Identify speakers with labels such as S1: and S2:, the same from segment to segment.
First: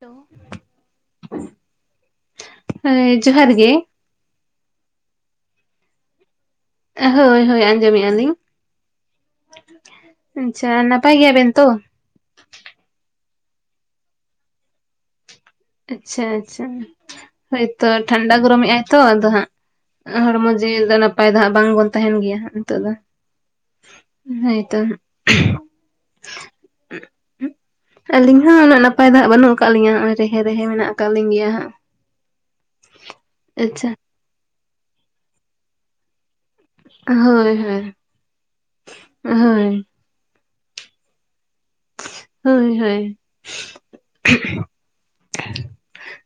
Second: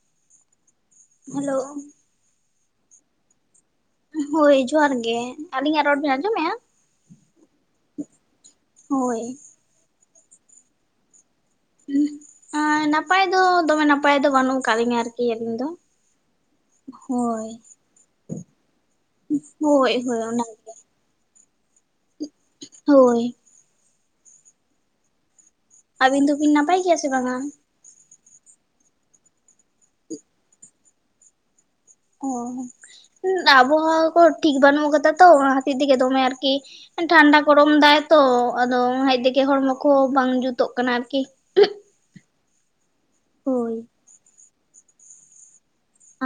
S1: Hello
S2: hello
S1: ᱦᱮᱸ ᱡᱚᱦᱟᱨ ᱜᱮ
S2: ᱦᱳᱭ ᱡᱚᱦᱟᱨ ᱜᱮ ᱟᱹᱞᱤᱧᱟᱜ ᱨᱚᱲ ᱵᱮᱱ ᱟᱸᱡᱚᱢᱮᱜ-ᱟ
S1: ᱦᱳᱭ ᱦᱳᱭ ᱟᱸᱡᱚᱢᱮᱫᱼᱟ ᱞᱤᱧ
S2: ᱦᱳᱭ
S1: ᱟᱪᱪᱷᱟ ᱱᱟᱯᱟᱭ ᱜᱮᱭᱟᱵᱮᱱ ᱛᱚ
S2: ᱱᱟᱯᱟᱭ ᱫᱚ ᱫᱚᱢᱮ ᱱᱟᱯᱟᱭ ᱫᱚ ᱵᱟᱹᱱᱩᱜ ᱟᱠᱟᱫ ᱞᱤᱧᱟ ᱟᱨᱠᱤ ᱟᱹᱞᱤᱧ ᱫᱚ
S1: ᱟᱪᱪᱷᱟ ᱟᱪᱪᱷᱟ
S2: ᱦᱳᱭ
S1: ᱦᱳᱭᱛᱚ ᱴᱷᱟᱱᱰᱟ ᱜᱚᱨᱚᱢᱮᱜ ᱟᱭ ᱛᱚ ᱟᱫᱚ ᱦᱟᱸᱜ
S2: ᱦᱳᱭ ᱦᱳᱭ
S1: ᱦᱚᱲᱢᱚ
S2: ᱚᱱᱟᱜᱮ
S1: ᱡᱤᱣᱤ ᱫᱚ ᱱᱟᱯᱟᱭ ᱱᱟᱯᱟᱭ ᱫᱚ ᱦᱟᱸᱜ ᱵᱟᱝᱵᱚᱱ ᱛᱟᱦᱮᱸᱱ ᱜᱮᱭᱟ ᱱᱤᱛᱚᱜ ᱫᱚ
S2: ᱦᱳᱭ
S1: ᱦᱳᱭᱛᱚ
S2: ᱟᱹᱵᱤᱱ ᱫᱚᱵᱤᱱ ᱱᱟᱯᱟᱭ ᱜᱮᱭᱟ ᱥᱮ ᱵᱟᱝᱟ?
S1: ᱟᱹᱞᱤᱧ ᱦᱚᱸ ᱩᱱᱟᱹᱜ ᱱᱟᱯᱟᱭ ᱫᱚ ᱦᱟᱸᱜ ᱵᱟᱹᱱᱩᱜ ᱟᱠᱟᱫ ᱞᱤᱧᱟᱹ ᱱᱚᱜ ᱚᱭ ᱨᱮᱦᱮ ᱨᱮᱦᱮ ᱢᱮᱱᱟᱜ ᱟᱠᱟᱫ ᱞᱤᱧ ᱜᱮᱭᱟ ᱦᱟᱸᱜ
S2: ᱚ
S1: ᱟᱪᱪᱷᱟ
S2: ᱟᱵᱚᱦᱟᱣᱟ ᱠᱚ ᱴᱷᱤᱠ ᱵᱟᱹᱱᱩᱜ ᱠᱟᱫᱟ ᱛᱚ ᱚᱱᱟ ᱠᱷᱟᱹᱛᱤᱨ ᱛᱮᱜᱮ ᱫᱚᱢᱮ ᱟᱨᱠᱤ ᱠᱤ ᱴᱷᱟᱱᱰᱟ
S1: ᱦᱳᱭ
S2: ᱜᱚᱨᱚᱢ
S1: ᱦᱳᱭ
S2: ᱫᱟᱭ ᱛᱚ ᱟᱫᱚ ᱦᱟᱡ ᱫᱮᱜᱮ
S1: ᱦᱳᱭ
S2: ᱦᱚᱲᱢᱚ ᱠᱚ ᱵᱟᱝ ᱡᱩᱛᱚᱜ ᱠᱟᱱᱟ ᱟᱨᱠᱤ
S1: ᱦᱳᱭ ᱦᱳᱭ
S2: ᱦᱳᱭ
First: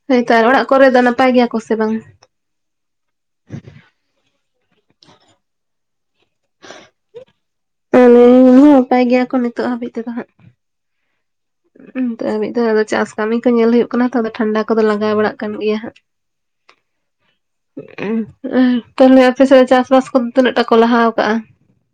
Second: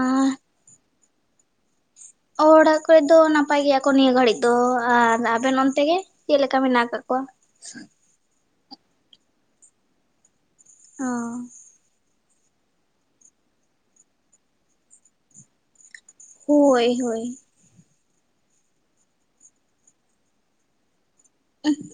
S1: ᱦᱳᱭᱛᱚ ᱟᱨ ᱚᱲᱟᱜ ᱠᱚᱨᱮ ᱫᱚ ᱱᱟᱯᱟᱭ ᱜᱮᱭᱟ ᱠᱚ ᱥᱮᱮ ᱵᱟᱝ
S2: ᱚᱲᱟᱜ ᱠᱚᱨᱮ ᱫᱚ ᱱᱟᱯᱟᱭ ᱜᱮᱭᱟ ᱠᱚ ᱱᱤᱭᱟᱹ ᱜᱷᱟᱹᱲᱤᱡ ᱫᱚ ᱟᱨ ᱟᱵᱮᱱ ᱚᱱᱛᱮ ᱜᱮ ᱪᱮᱫ ᱞᱮᱠᱟ ᱢᱮᱱᱟᱜ ᱠᱟᱜ ᱠᱚᱣᱟ?
S1: [unintelligible] ᱱᱟᱯᱟᱭ ᱜᱮᱭᱟ ᱠᱚ ᱱᱤᱛᱚᱜ ᱦᱟᱹᱵᱤᱡ ᱛᱮᱫᱚ ᱦᱟᱸᱜ
S2: ᱚᱻ
S1: ᱦᱸ ᱢᱤᱫ ᱫᱷᱟᱣ ᱟᱫᱚ ᱪᱟᱥ ᱠᱟᱹᱢᱤ ᱠᱚ ᱧᱮᱞ ᱦᱩᱭᱩᱜ ᱠᱟᱱᱟ ᱛᱚ ᱟᱫᱚ ᱴᱷᱟᱱᱰᱟ ᱠᱚᱫᱚ ᱞᱟᱜᱟᱣ ᱵᱟᱲᱟᱜ ᱠᱟᱱ ᱜᱮᱭᱟ ᱦᱟᱸᱜ
S2: ᱦᱳᱭ ᱦᱳᱭ
S1: ᱛᱟᱦᱞᱮ ᱟᱯᱮᱥᱮᱫ ᱪᱟᱥᱵᱟᱥ ᱠᱚᱫᱚ ᱛᱤᱱᱟᱹᱜ ᱴᱟ ᱠᱚ ᱞᱟᱦᱟ ᱟᱠᱟᱟᱜᱼᱟ?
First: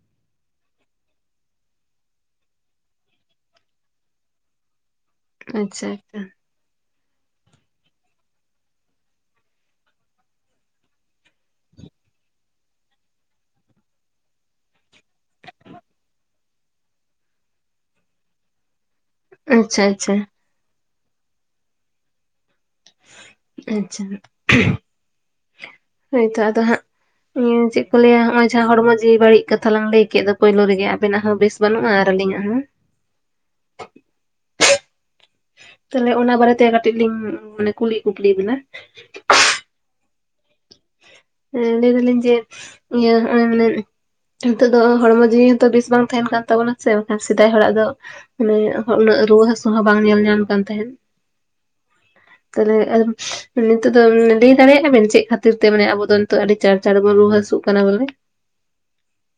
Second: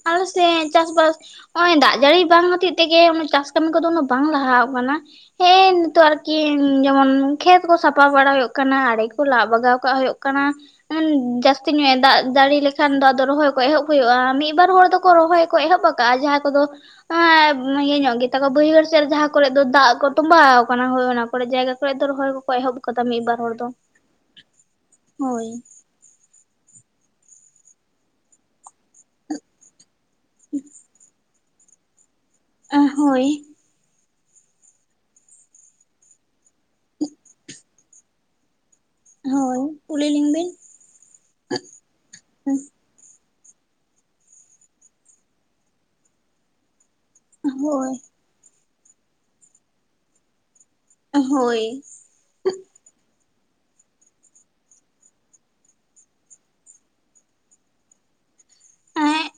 S2: ᱟᱞᱮ ᱥᱮ ᱪᱟᱥᱵᱟᱥ ᱱᱚᱜᱼᱚᱭ ᱫᱟᱜ ᱡᱟᱹᱲᱤ ᱵᱟᱝ ᱦᱚᱛᱮᱜ ᱛᱮᱜᱮ ᱪᱟᱥ ᱠᱟᱹᱢᱤ ᱠᱚᱫᱚ ᱩᱱᱟᱹᱜ ᱵᱟᱝ ᱞᱟᱦᱟᱣ ᱠᱟᱱᱟ᱾ ᱦᱮᱸ
S1: ᱟᱪᱪᱷᱟ
S2: ᱱᱤᱛᱚ
S1: ᱟᱪᱪᱷᱟ
S2: ᱟᱨᱠᱤ ᱡᱮᱢᱚᱱ ᱠᱷᱮᱛ ᱠᱚ ᱥᱟᱯᱟ ᱵᱟᱲᱟ ᱦᱩᱭᱩᱜ ᱠᱟᱱᱟ ᱟᱲᱮ ᱠᱚ ᱞᱟ ᱵᱟᱜᱟᱣ ᱠᱟᱜ ᱦᱩᱭᱩᱜ ᱠᱟᱱᱟ᱾ ᱡᱟᱹᱥᱛᱤ ᱧᱚᱜ ᱫᱟᱜ ᱡᱟᱹᱲᱤ ᱞᱮᱠᱷᱟᱱ ᱫᱚ ᱟᱫᱚ ᱨᱚᱦᱚᱭ ᱠᱚ ᱮᱦᱚᱵ ᱦᱩᱭᱩᱜᱼᱟ᱾ ᱢᱤᱫ ᱵᱟᱨ ᱦᱚᱲ ᱫᱚᱠᱚ ᱨᱚᱦᱚᱭ ᱠᱚ ᱮᱦᱚᱵ ᱟᱠᱟᱜᱼᱟ ᱡᱟᱦᱟᱸ ᱠᱚᱫᱚ ᱮ ᱤᱭᱟᱹ ᱧᱚᱜ ᱜᱮ ᱛᱟᱠᱚᱣᱟ ᱵᱟᱹᱭᱦᱟᱹᱲ ᱥᱮᱫ ᱠᱚᱨᱮ ᱫᱚ
S1: ᱟᱪᱪᱷᱟ
S2: ᱫᱟᱜ ᱠᱚ
S1: ᱟᱪᱪᱷᱟ
S2: ᱛᱚᱸᱵᱟᱣ ᱟᱠᱟᱱᱟ ᱦᱚᱭ ᱚᱱᱟ ᱠᱚᱨᱮ ᱡᱟᱭᱜᱟ ᱠᱚᱨᱮ ᱫᱚ ᱨᱚᱦᱚᱭ ᱠᱚ ᱮᱦᱚᱵ ᱟᱠᱟᱫᱟ ᱢᱤᱫ ᱵᱟᱨ ᱦᱚᱲ ᱫᱚ᱾
S1: ᱟᱪᱪᱷᱟ
S2: ᱦᱚᱭ
S1: ᱦᱚᱭᱛᱚ ᱟᱫᱚ ᱦᱟᱸᱜ ᱤᱭᱟᱹ ᱪᱮᱫ ᱠᱚ ᱞᱟᱹᱭᱟ ᱱᱚᱜ-ᱚᱭ ᱡᱟᱦᱟᱸ ᱦᱚᱲᱢᱚ ᱡᱤᱣᱤ ᱵᱟᱹᱲᱤᱡ ᱠᱟᱛᱷᱟ ᱞᱟᱝ ᱞᱟᱹᱭ ᱠᱮᱫ ᱫᱚ ᱯᱩᱭᱞᱩ ᱨᱮᱜᱮ ᱟᱵᱮᱱᱟᱜ ᱦᱚᱸ ᱵᱮᱥ ᱵᱟᱹᱱᱩᱜᱼᱟ ᱟᱨ ᱟᱹᱞᱤᱧᱟᱜ ᱦᱚᱸ᱾
S2: ᱟ ᱦᱚᱭ᱾
S1: ᱛᱟᱦᱞᱮ ᱚᱱᱟ ᱵᱟᱨᱮ ᱛᱮ ᱠᱟᱹᱴᱤᱡ ᱞᱤᱧ ᱢᱟᱱᱮ ᱠᱩᱞᱤ ᱠᱩᱯᱞᱤ ᱵᱤᱱᱟ᱾
S2: ᱦᱚᱭ ᱠᱩᱞᱤ ᱞᱤᱧ ᱵᱤᱱ᱾
S1: ᱦᱮᱸ ᱞᱟᱹᱭ ᱫᱟᱞᱤᱧ ᱡᱮ ᱤᱭᱟᱹ ᱱᱚᱜᱚᱭ ᱢᱟᱱᱮ ᱱᱤᱛᱚᱜ ᱫᱚ ᱦᱚᱲᱢᱚ ᱡᱤᱣᱤ ᱦᱚᱸ ᱛᱚ ᱵᱮᱥ ᱵᱟᱝ ᱛᱟᱦᱮᱱ ᱠᱟᱱ ᱛᱟᱵᱚᱱᱟ᱾ ᱥᱮ ᱵᱟᱝᱠᱷᱟᱱ ᱥᱮᱫᱟᱭ ᱦᱚᱲᱟᱜ ᱫᱚ
S2: ᱦᱳᱭ
S1: ᱢᱟᱱᱮ ᱩᱱᱟᱹᱜ ᱨᱩᱣᱟᱹ ᱦᱟ. ᱥᱩ ᱦᱚᱸ ᱵᱟᱝ ᱧᱮᱞ ᱧᱟᱢ ᱠᱟᱱ ᱛᱟᱦᱮᱸᱫ᱾
S2: ᱦᱚᱭ᱾
S1: ᱛᱟᱦᱞᱮ ᱱᱤᱛᱚᱜ ᱫᱚ ᱞᱟᱹᱭ ᱫᱟᱲᱮᱭᱟᱜᱼᱟ ᱵᱤᱱ ᱪᱮᱫ ᱠᱷ ᱠᱷᱟᱹᱛᱤᱨ ᱛᱮ ᱢᱟᱱᱮ ᱟᱵᱚ ᱫᱚ ᱱᱤᱛᱚᱜ ᱟᱹᱰᱤ ᱪᱟᱬ-ᱪᱟᱬ ᱵᱚ ᱨᱩᱟᱹ ᱦᱟᱹᱥᱩᱜ ᱠᱟᱱᱟ ᱵᱚᱞᱮ
S2: ᱮᱸᱜ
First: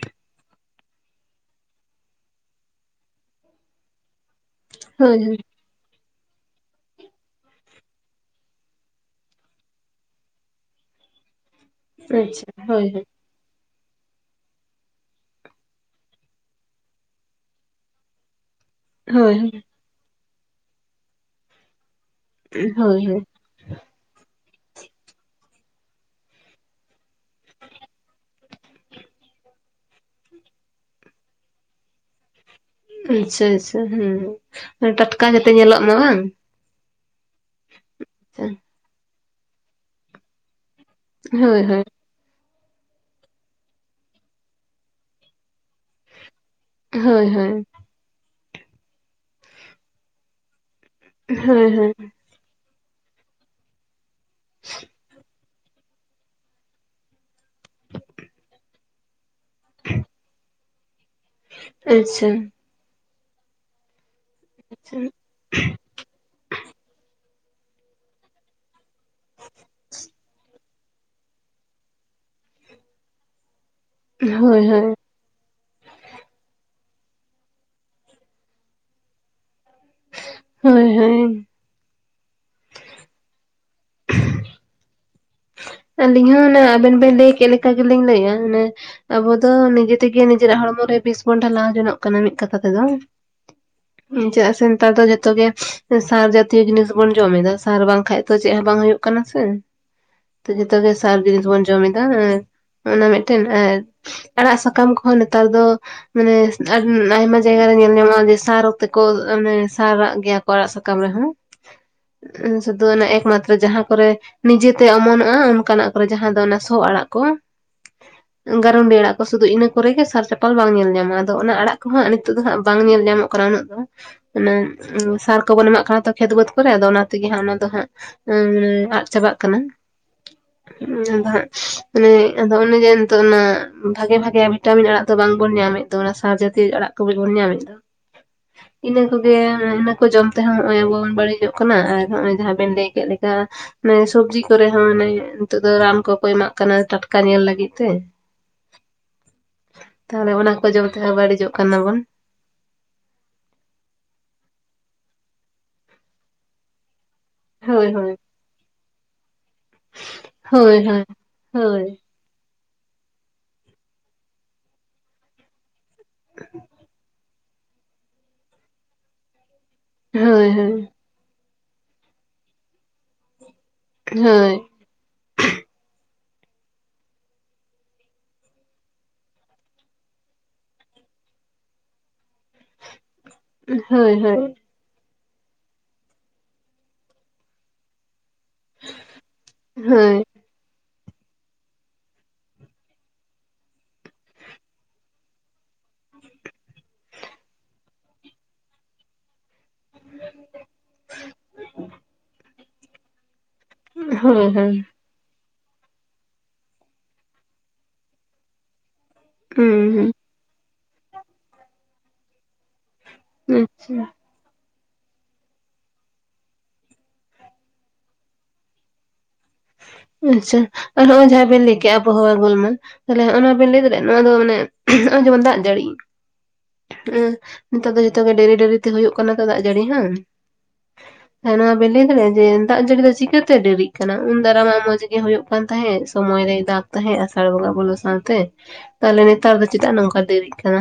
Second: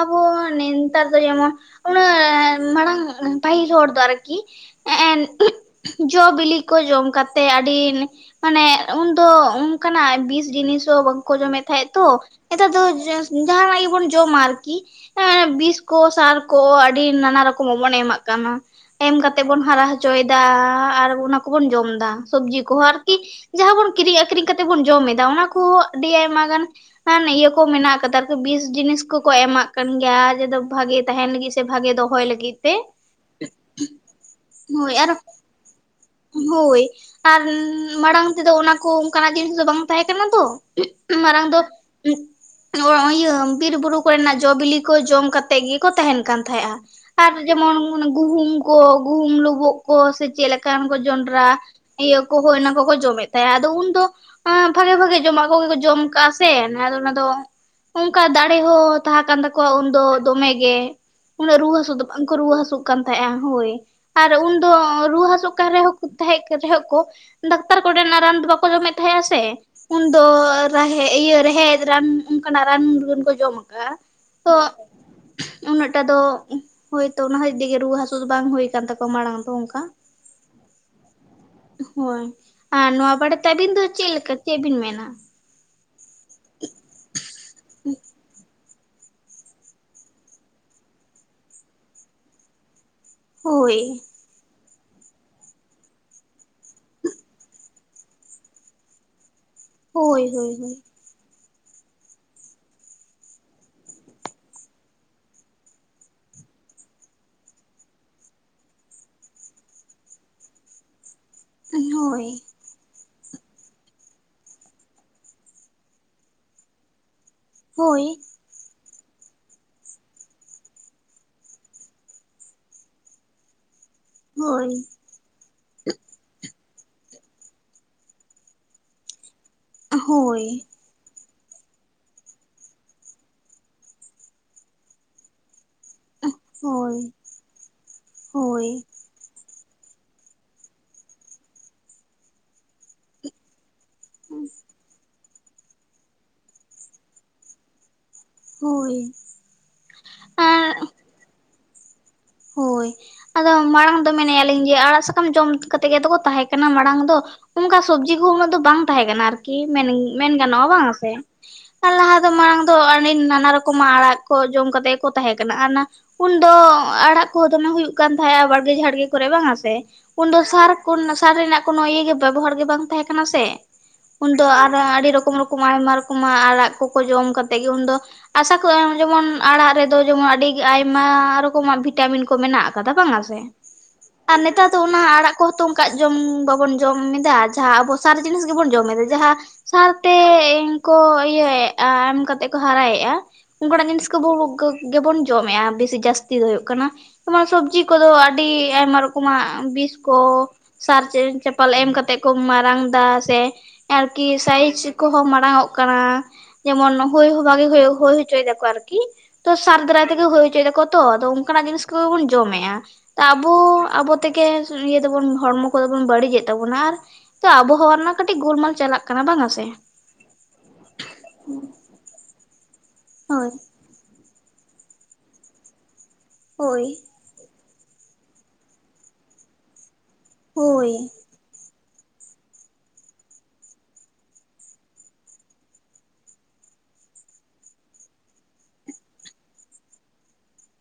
S2: ᱟᱵᱚ ᱱᱮᱛᱟᱨ ᱫᱚ ᱡᱮᱢᱚᱱ ᱚᱱᱟ ᱢᱟᱲᱟᱝ ᱯᱟᱦᱤᱞ ᱦᱚᱲ ᱫᱚ ᱟᱨᱠᱤ ᱮᱸ
S1: ᱦᱳᱭ ᱦᱳᱭ
S2: ᱡᱚ ᱵᱤᱞᱤ ᱠᱚ ᱡᱚᱢ ᱠᱟᱛᱮᱫ ᱟᱹᱰᱤ ᱢᱟᱱᱮ ᱩᱱᱫᱚ ᱚᱱᱠᱟᱱᱟᱜ ᱵᱤᱥ ᱡᱤᱱᱤᱥ ᱦᱚᱸ ᱵᱟᱝᱠᱚ ᱡᱚᱢᱮᱫ ᱛᱟᱦᱮᱸᱜ ᱛᱚ
S1: ᱟᱪᱪᱷᱟ
S2: ᱱᱮᱛᱟᱨ ᱫᱚ
S1: ᱦᱳᱭ ᱦᱳᱭ
S2: ᱡᱟᱦᱟᱱᱟᱜ ᱜᱮᱵᱚᱱ ᱡᱚᱢᱟ᱾ ᱟᱨᱠᱤ ᱮ ᱵᱤᱥ ᱠᱚ ᱥᱟᱨ ᱠᱚ ᱟᱹᱰᱤ ᱱᱟᱱᱟ ᱨᱚᱠᱚᱢᱟᱜ ᱵᱚᱱ ᱮᱢᱟᱜ ᱠᱟᱱᱟ᱾ ᱮᱢ
S1: ᱦᱳᱭ
S2: ᱠᱟᱛᱮᱜ ᱵᱚᱱ ᱦᱟᱨᱟ ᱦᱚᱪᱚᱭᱮᱫᱟ ᱟᱨ ᱚᱱᱟ ᱠᱚᱵᱚᱱ ᱡᱚᱢ ᱮᱫᱟ ᱥᱚᱵᱡᱤ ᱠᱚᱦᱚᱸ
S1: ᱦᱳᱭ
S2: ᱟᱨᱠᱤ
S1: ᱦᱳᱭ
S2: ᱡᱟᱦᱟᱸ ᱵᱚᱱ ᱠᱤᱨᱤᱧ ᱟᱠᱷᱨᱤᱧ ᱠᱟᱛᱮ ᱵᱚᱱ ᱡᱚᱢ ᱮᱫᱟ ᱚᱱᱟ ᱠᱚᱦᱚᱸ ᱟᱹᱰᱤ ᱟᱭᱢᱟ ᱜᱟᱱ ᱤᱭᱟᱹ ᱠᱚ ᱢᱮᱱᱟᱜ ᱟᱠᱟᱫᱟ ᱟᱨᱠᱤ ᱵᱤᱥ ᱡᱤᱱᱤᱥ ᱠᱚ᱾ ᱠᱚ ᱮᱢᱟᱜ ᱠᱟᱱ ᱜᱮᱭᱟ ᱡᱮ ᱵᱷᱟᱜᱮ ᱛᱟᱦᱮᱱ ᱞᱟᱹᱜᱤᱫ ᱥᱮ ᱵᱷᱟᱜᱮ ᱫᱚᱦᱚᱭ ᱞᱟᱹᱜᱤᱫ ᱛᱮ
S1: ᱟᱪᱪᱷᱟ ᱟᱪᱪᱷᱟ ᱦᱮᱸ ᱢᱟᱱᱮ
S2: ᱦᱳᱭ ᱟᱨ
S1: ᱴᱟᱴᱠᱟ ᱡᱟᱛᱮ ᱧᱮᱞᱚᱜ ᱢᱟ ᱵᱟᱝ
S2: ᱦᱳᱭ ᱟᱨ ᱢᱟᱲᱟᱝ ᱛᱮᱫᱚ ᱚᱱᱟ ᱠᱚ ᱚᱱᱠᱟᱱᱟᱜ ᱡᱤᱱᱤᱥ ᱫᱚ ᱵᱟᱝ ᱛᱟᱦᱮᱸ ᱠᱟᱱᱟ ᱛᱚ ᱢᱟᱲᱟᱝ ᱫᱚ
S1: ᱦᱳᱭ ᱦᱳᱭ
S2: ᱤᱭᱟᱹ ᱵᱤᱨ ᱵᱩᱨᱩ ᱠᱚᱨᱮᱱᱟᱜ ᱡᱚ ᱵᱤᱞᱤ ᱠᱚ ᱡᱚᱢ ᱠᱟᱛᱮᱜ ᱜᱮᱠᱚ ᱛᱟᱦᱮᱱ ᱠᱟᱱ ᱛᱟᱦᱮᱸᱜᱼᱟ
S1: ᱦᱳᱭ
S2: ᱟᱨ
S1: ᱦᱳᱭ
S2: ᱡᱮᱢᱚᱱ ᱜᱩᱦᱩᱢ ᱠᱚ ᱜᱩᱦᱩᱢ ᱞᱳᱵᱳᱜ ᱠᱚ ᱥᱮ ᱪᱮᱫ ᱞᱮᱠᱟ ᱠᱚ ᱡᱚᱱᱰᱨᱟ
S1: ᱦᱳᱭ ᱦᱳᱭ
S2: ᱤᱭᱟᱹ ᱠᱚᱦᱚᱸ ᱚᱱᱟ ᱠᱚᱠᱚ ᱡᱚᱢᱮᱫ ᱛᱟᱦᱮᱸᱼᱟ ᱟᱫᱚ ᱩᱱᱫᱚ ᱦᱚ ᱵᱷᱟᱜᱮ ᱵᱷᱟᱜᱮ ᱡᱚᱢᱟᱜ ᱠᱚᱜᱮ ᱠᱚ ᱡᱚᱢ ᱟᱠᱟᱫᱟ ᱥᱮ ᱟᱫᱚ ᱚᱱᱟ ᱫᱚ ᱚᱱᱠᱟ ᱫᱟᱲᱮ ᱦᱚᱸ ᱛᱟᱦᱮᱸ ᱠᱟᱱ ᱛᱟᱠᱚᱣᱟ ᱩᱱᱫᱚ ᱫᱚᱢᱮᱜ ᱜᱮ ᱩᱱᱟᱹᱜ ᱨᱩᱣᱟᱹ ᱦᱟᱹᱥᱩ ᱫᱚ
S1: ᱟᱪᱪᱷᱟ
S2: ᱵᱟᱝᱠᱚ ᱨᱩᱣᱟᱹ ᱦᱟᱹᱥᱩᱜ ᱠᱟᱱ ᱛᱟᱦᱮᱸᱫᱼᱟ ᱟ ᱦᱳᱭ ᱟᱨ ᱩᱱᱫᱚ ᱨᱩᱣᱟᱹ ᱦᱟᱹᱥᱩ ᱛᱟᱦᱮᱸ ᱨᱮᱦᱚᱸ ᱠᱚ ᱰᱟᱠᱛᱟᱨ ᱠᱚᱨᱮᱱᱟᱜ ᱨᱟᱱ ᱵᱟᱠᱚ ᱡᱚᱢᱮᱫ ᱛᱟᱦᱮᱸᱜᱼᱟ ᱥᱮ ᱩᱱᱫᱚ ᱤᱭᱟᱹ ᱨᱮᱦᱮᱫ ᱨᱟᱱ ᱚᱱᱠᱟᱱᱟᱜ ᱨᱟᱱ ᱢᱩᱨᱜᱟᱹᱱ ᱠᱚ ᱡᱚᱢ ᱠᱟᱜᱼᱟ ᱛᱚ
S1: ᱦᱳᱭ ᱦᱳᱭ
S2: ᱩᱱᱟᱹᱜ ᱴᱟᱜ ᱫᱚ ᱦᱳᱭᱛᱚ ᱚᱱᱟ ᱦᱚᱛᱮᱡ ᱛᱮᱜᱮ ᱨᱩᱣᱟᱹ ᱦᱟᱹᱥᱩ ᱫᱚ ᱵᱟᱝ ᱦᱩᱭ ᱟᱠᱟᱱ ᱛᱟᱠᱚᱣᱟ ᱢᱟᱲᱟᱝ ᱫᱚ ᱚᱱᱠᱟ
S1: ᱦᱳᱭ ᱦᱳᱭ
S2: ᱦᱳᱭ ᱟᱨ ᱱᱚᱣᱟ ᱵᱟᱨᱮᱛᱮ ᱟᱹᱵᱤᱱ ᱫᱚ ᱪᱮᱫ ᱞᱮᱠᱟ ᱪᱮᱫ ᱵᱤᱱ ᱢᱮᱱᱟ
S1: ᱟᱹᱞᱤᱧ ᱦᱚᱸ ᱚᱱᱮ ᱟᱵᱮᱱ ᱵᱮᱱ ᱞᱟᱹᱭ ᱠᱮᱫ ᱞᱮᱠᱟ ᱜᱮᱞᱤᱧ ᱞᱟᱹᱭᱮᱜᱼᱟ ᱚᱱᱮ ᱟᱵᱚ ᱫᱚ ᱱᱤᱡᱮ ᱛᱮᱜᱮ ᱱᱤᱡᱮᱨᱟᱜ ᱦᱚᱲᱢᱚ ᱨᱮ ᱵᱮᱥ ᱵᱚᱱ ᱴᱷᱟᱞᱟᱣ ᱡᱚᱱᱚᱜ ᱠᱟᱱᱟ ᱢᱤᱫ ᱠᱟᱛᱷᱟ ᱛᱮᱫᱚ᱾
S2: ᱦᱳᱭ
S1: ᱪᱮᱫᱟᱜ ᱥᱮ ᱱᱮᱛᱟᱨ ᱫᱚ ᱡᱷᱚᱛᱚ ᱜᱮ ᱥᱟᱨ ᱪᱮᱫᱟᱜ ᱥᱮ ᱱᱮᱛᱟᱨ ᱫᱚ ᱡᱚᱛᱚ ᱜᱮ ᱥᱟᱨ ᱡᱟᱛᱤᱭᱚ ᱡᱤᱱᱤᱥ ᱵᱚᱱ ᱡᱚᱢ ᱮᱫᱟ ᱥᱟᱨ ᱵᱟᱝᱠᱷᱟᱡ ᱛᱚ ᱪᱮᱫ ᱦᱚᱸ ᱵᱟᱝ ᱠᱟᱱᱟ ᱥᱮ
S2: ᱦᱳᱭ᱾ ᱦᱳᱭ
S1: ᱱᱤᱛᱚᱜ ᱡᱚᱛᱚ
S2: ᱦᱳᱭ
S1: ᱜᱮ ᱥᱟᱨ ᱡᱤᱱᱤᱥ ᱵᱚᱱ ᱡᱚᱢ ᱮᱫᱟ ᱚᱱᱟ ᱢᱤᱫᱴᱮᱱ ᱟᱨ ᱟᱲᱟᱜ ᱥᱟᱠᱟᱢ ᱠᱚᱦᱚᱸ ᱱᱮᱛᱟᱨ ᱫᱚ᱾ ᱢᱟᱱᱮ ᱟᱭᱢᱟ ᱡᱟᱭᱜᱟ ᱨᱮ ᱧᱮᱞ ᱧᱟᱢᱚᱜᱼᱟ ᱡᱮ ᱥᱟᱨ ᱚᱠᱛᱮᱠᱚ ᱢᱟᱱᱮ ᱥᱟᱨᱟᱜ ᱜᱮᱭᱟ ᱠᱚ ᱟᱲᱟᱜ ᱥᱟᱠᱟᱢ ᱨᱮᱦᱚᱸ
S2: ᱦᱩᱭ
S1: ᱥᱩᱫᱩ ᱮᱠᱢᱟᱛᱨᱚ ᱡᱟᱦᱟᱸ ᱠᱚᱨᱮ ᱱᱤᱡᱮᱛᱮ ᱚᱢᱚᱱᱚᱜ ᱾ ᱚᱱᱠᱟᱱᱟᱜ ᱠᱚᱨᱮ ᱡᱟᱦᱟᱸ ᱫᱚ ᱚᱱᱟ ᱥᱚ ᱟᱲᱟᱜ ᱠᱚ
S2: ᱦᱳᱭ
S1: ᱜᱟᱨᱚᱱᱰᱤ ᱟᱲᱟᱜ ᱥᱩᱫᱷᱩ ᱤᱱᱟ ᱠᱚᱨᱮ ᱜᱮ ᱥᱟᱨ ᱪᱟᱯᱟᱞ ᱵᱟᱝ ᱧᱮᱞ ᱧᱟᱢᱚᱜ ᱟᱫᱚ ᱚᱱᱟ ᱟᱲᱟᱜ ᱠᱚᱦᱚ ᱱᱤᱛᱚᱜ ᱫᱚ ᱵᱟᱝ ᱧᱮᱞ ᱧᱟᱢᱚᱜ ᱠᱟᱱᱟ ᱠᱚᱨᱟᱣ ᱦᱩᱭᱩᱜ ᱠᱟᱱᱟ
S2: ᱦᱳᱭ
S1: [unintelligible] ᱥᱟᱨ ᱠᱚᱵᱚᱱ ᱮᱢᱟᱜ ᱠᱟᱱᱟ ᱛᱚ ᱠᱷᱮᱛ ᱵᱟᱹᱫᱽ ᱠᱚᱨᱮ ᱟᱫᱚ ᱚᱱᱟ ᱛᱮᱜᱮ ᱦᱟᱸᱜ ᱚᱱᱟ ᱫᱚ ᱦᱟᱸᱜ ᱟᱫ ᱪᱟᱵᱟᱜ ᱠᱟᱱᱟ᱾
S2: ᱦᱚᱭ᱾
S1: [unintelligible] ᱛᱚ ᱚᱱᱟ ᱥᱟᱨ ᱡᱟᱹᱛᱤ ᱟᱲᱟᱜ
S2: ᱦᱳᱭ
S1: ᱠᱚ ᱜᱮ ᱵᱚᱱ ᱧᱟᱢᱮᱫ ᱫᱚ
S2: ᱦᱳᱭ
S1: ᱤᱱᱟᱹ ᱠᱚᱜᱮ ᱤᱱᱟᱹ ᱠᱚ ᱡᱚᱢ ᱛᱮᱦᱚᱸ ᱱᱚᱜ-ᱚᱭ ᱟᱵᱚ ᱵᱚᱱ ᱵᱟᱹᱲᱤᱡᱚᱜ ᱠᱟᱱᱟ ᱟᱨ ᱱᱚᱜᱼᱚᱭ ᱡᱟᱦᱟᱸ ᱵᱤᱱ ᱞᱟᱹᱭ ᱠᱮᱫ ᱞᱮᱠᱟ ᱚᱱᱮ ᱥᱚᱵᱡᱤ ᱠᱚᱨᱮᱦᱚᱸ ᱢᱟᱱᱮ ᱱᱤᱛᱚᱜ ᱫᱚ ᱨᱟᱱ ᱠᱚᱠᱚ ᱮᱢᱟᱜ ᱠᱟᱱᱟ ᱴᱟᱴᱠᱟ ᱧᱮᱞ ᱞᱟᱹᱜᱤᱫ ᱛᱮ᱾
S2: ᱦᱳᱭ
S1: ᱛᱟᱦᱞᱮ ᱚᱱᱟ ᱠᱚ ᱡᱚᱢ ᱛᱮᱦᱚᱸ ᱵᱟᱹᱲᱤᱡᱚᱜ ᱠᱟᱱᱟ ᱵᱚᱱ᱾
S2: ᱦᱚᱭ᱾ ᱟᱫᱚ ᱢᱟᱲᱟᱝ ᱫᱚ ᱢᱮᱱᱮᱫᱼᱟᱞᱤᱧ ᱡᱮ ᱟᱲᱟᱜ ᱥᱟᱠᱟᱢ ᱡᱚᱢ ᱠᱟᱛᱮᱫ ᱜᱮᱛᱚ ᱠᱚ ᱛᱟᱦᱮᱸ ᱠᱟᱱᱟ ᱢᱟᱲᱟᱝ ᱫᱚ᱾ ᱚᱱᱠᱟ
S1: ᱦᱳᱭ ᱦᱳᱭ᱾
S2: ᱥᱚᱵᱡᱤ ᱠᱚᱦᱚᱸ ᱩᱱᱟᱹᱜ ᱫᱚ ᱵᱟᱝ ᱛᱟᱦᱮᱸ ᱠᱟᱱᱟ ᱟᱨᱠᱤ ᱢᱮᱱ ᱢᱮᱱ ᱜᱟᱱᱚᱜᱼᱟ
S1: ᱦᱳᱭ
S2: ᱵᱟᱝ
S1: ᱦᱳᱭ
S2: ᱥᱮ?
S1: ᱦᱳᱭ
S2: ᱟᱨ ᱞᱟᱦᱟ ᱫᱚ ᱢᱟᱲᱟᱝ ᱫᱚ ᱟᱹᱰᱤ ᱱᱟᱱᱟ ᱨᱚᱠᱚᱢᱟᱜ ᱟᱲᱟᱜ ᱠᱚ ᱡᱚᱢ ᱠᱟᱛᱮ ᱠᱚ ᱛᱟᱦᱮᱸ ᱠᱟᱱᱟ ᱩᱱᱫᱚ ᱟᱲᱟᱜ ᱠᱚᱦᱚᱸ ᱫᱚᱢᱮ ᱦᱩᱭᱩᱜ ᱠᱟᱱ ᱛᱟᱦᱮᱸᱫ ᱵᱟᱲᱜᱮ ᱡᱷᱟᱲᱜᱮ ᱠᱚᱨᱮ ᱵᱟᱝ ᱥᱮ ᱩᱱ ᱫᱚ
S1: ᱦᱳᱭ
S2: ᱥᱟᱨ ᱠᱚ
S1: ᱦᱳᱭ
S2: ᱨᱮᱱᱟᱜ ᱥᱟᱨ ᱨᱮᱱᱟᱜ ᱠᱚᱱᱚ ᱤᱭᱟᱹ ᱵᱮᱵᱚᱦᱟᱨ ᱜᱮ ᱵᱟᱝ ᱛᱟᱦᱮᱸ ᱠᱟᱱᱟ ᱩᱱ ᱫᱚ
S1: ᱦᱳᱭ
S2: ᱟᱹᱰᱤ ᱨᱚᱠᱚᱢ ᱠᱚ ᱟᱭᱢᱟ ᱨᱚᱠᱚᱢ ᱟᱜ ᱟᱲᱟᱜ ᱠᱚᱠᱚ ᱡᱚᱢ ᱠᱟᱛᱮᱫ ᱜᱮ ᱩᱱᱫᱚ ᱟᱥᱟ ᱠᱚᱜᱼᱟ ᱡᱮᱢᱚᱱ ᱟᱲᱟᱜ ᱨᱮᱫᱚ ᱡᱮᱢᱚᱱ ᱟᱹᱰᱤ ᱟᱭᱢᱟ ᱨᱚᱠᱚᱢᱟᱜ ᱵᱷᱤᱴᱟᱢᱤᱱ ᱵᱷᱤᱴᱟᱢᱤᱱ ᱠᱚ ᱢᱮᱱᱟᱜ ᱟᱠᱟᱫᱟ ᱵᱟᱝ ᱥᱮ
S1: ᱦᱳᱭ ᱦᱳᱭ
S2: ᱟᱨ
S1: ᱦᱳᱭ
S2: ᱱᱮᱛᱟᱨ ᱛᱚ ᱚᱱᱟ ᱟᱲᱟᱜ ᱠᱚᱦᱚᱸ ᱛᱚ ᱚᱱᱠᱟ ᱡᱚᱢ ᱵᱟᱵᱚᱱ ᱡᱚᱢ ᱮᱫᱟ ᱡᱟᱦᱟᱸ ᱟᱵᱚ ᱥᱟᱨ ᱡᱤᱱᱤᱥ ᱜᱮᱵᱚᱱ ᱡᱚᱢ ᱮᱫᱟ ᱡᱟᱦᱟᱸ ᱥᱟᱨᱛᱮ
S1: ᱦᱳᱭ
S2: ᱠᱚ ᱤᱭᱟᱹᱮᱫᱼᱟ ᱮᱢ ᱠᱟᱛᱮ ᱠᱚ ᱦᱟᱨᱟᱭᱮᱜᱼᱟ᱾ ᱚᱱᱠᱟᱱᱟᱜ ᱡᱤᱱᱤᱥ ᱠᱚᱵᱚ [inaudible] ᱜᱮ ᱵᱚᱱ ᱡᱚᱢᱮᱼᱟ ᱵᱤᱥᱤ ᱡᱟᱹᱥᱛᱤ ᱫᱚ ᱦᱩᱭᱩᱜ ᱠᱟᱱᱟ᱾ ᱱᱚᱣᱟ ᱥᱚᱵᱡᱤ ᱠᱚᱫᱚ ᱟᱹᱰᱤ ᱟᱭᱢᱟ ᱨᱚᱠᱚᱢᱟᱜ ᱵᱤᱥ ᱠᱚ ᱥᱟᱨ ᱪᱟᱯᱟᱞ ᱮᱢ ᱠᱟᱛᱮᱜ ᱠᱚ ᱢᱟᱨᱟᱝ ᱫᱟ ᱥᱮ ᱟᱨᱠᱤ
S1: ᱦᱳᱭ
S2: ᱥᱟᱭᱤᱡ ᱠᱚᱦᱚᱸ ᱢᱟᱲᱟᱝ ᱚᱜ ᱠᱟᱱᱟ ᱡᱮᱢᱚᱱ ᱦᱩᱭ ᱦᱚᱸ ᱵᱷᱟᱜᱤ ᱦᱩᱭ ᱦᱚᱪᱚᱭ ᱮᱫᱟ ᱠᱚ ᱟᱨᱠᱤ᱾ ᱛᱚ ᱥᱟᱨ
S1: ᱦᱩᱸ
S2: ᱫᱟᱨᱟᱭ ᱛᱮᱜᱮ ᱦᱩᱭ ᱦᱚᱪᱚᱭ ᱫᱟᱠᱚ ᱛᱚ ᱟᱫᱚ ᱚᱱᱠᱟᱱᱟᱜ ᱡᱤᱱᱤᱥ ᱠᱚᱜᱮ ᱵᱚᱱ ᱡᱚᱢᱮᱫᱼᱟ ᱟᱵᱚ
S1: ᱦᱩᱸ ᱟᱪᱪᱷᱟ
S2: ᱟᱵᱚ ᱛᱮᱜᱮ ᱤᱭᱟᱹ ᱫᱚᱵᱚᱱ ᱦᱚᱲᱢᱚ ᱠᱚᱫᱚ ᱵᱚᱱ ᱵᱟᱹᱲᱤᱡᱮᱫ ᱛᱟᱵᱚᱱᱟ ᱟᱨ ᱛᱚ ᱟᱵᱚᱦᱚᱣᱟ ᱨᱮᱱᱟᱜ ᱠᱟᱹᱴᱤᱡ ᱜᱤᱞᱢᱟᱞ ᱪᱟᱞᱟᱜ ᱠᱟᱱᱟ ᱵᱟᱝ-ᱟ ᱥᱮ?
S1: ᱟᱪᱪᱷᱟ ᱟᱨ ᱱᱚᱜ-ᱚᱭ ᱡᱟᱦᱟᱸ ᱵᱤᱱ ᱞᱟᱹᱭ ᱠᱮᱜ ᱵᱚᱦᱟᱣᱟ ᱜᱩᱞᱢᱟᱞ ᱛᱟᱦᱞᱮ
S2: ᱦᱳᱭ
S1: ᱚᱱᱟ ᱵᱤᱱ ᱞᱟᱹᱭ ᱫᱟ ᱱᱚᱣᱟ ᱫᱚ ᱢᱟᱱᱮ ᱱᱚᱜᱼᱚᱭ ᱡᱮᱢᱚᱱ ᱫᱟᱜ ᱡᱟᱹᱲᱤ
S2: ᱦᱚᱭ᱾
S1: ᱮᱸ ᱱᱮᱛᱟᱨ ᱫᱚ ᱡᱚᱛᱚ ᱜᱮ ᱰᱮᱨᱤ ᱰᱮᱨᱤ ᱛᱮ ᱦᱩᱭᱩᱜ ᱠᱟᱱᱟ ᱛᱚ ᱫᱟᱜ ᱡᱟᱹᱲᱤ ᱦᱚ᱾
S2: ᱦᱚᱭ᱾
S1: ᱦᱮᱸ ᱱᱚᱣᱟ ᱵᱤᱱ ᱞᱟᱹᱭ ᱫᱟᱲᱮᱭᱟᱜᱼᱟ ᱡᱮ ᱫᱟᱜ ᱡᱟᱹᱲᱤ ᱫᱚ ᱪᱤᱠᱟᱹ ᱛᱮ ᱰᱮᱨᱤᱜ ᱠᱟᱱᱟ? ᱩᱱ ᱫᱟᱨᱟᱢᱟ ᱢᱚᱸᱡᱽ ᱜᱮ ᱦᱳᱭᱳᱜ ᱠᱟᱱ ᱛᱟᱦᱮᱸᱫ ᱥᱚᱢᱚᱭ ᱨᱮᱭ ᱫᱟᱜᱽ ᱛᱟᱦᱮᱸᱫ ᱟᱥᱟᱲ ᱵᱚᱸᱜᱟ ᱵᱚᱞᱚ ᱥᱟᱶᱛᱮ ᱛᱟᱦᱚᱞᱮ ᱱᱮᱛᱟᱨ ᱫᱚ ᱪᱮᱫᱟᱜ ᱱᱚᱝᱠᱟ ᱫᱮᱨᱤᱜ ᱠᱟᱱᱟ?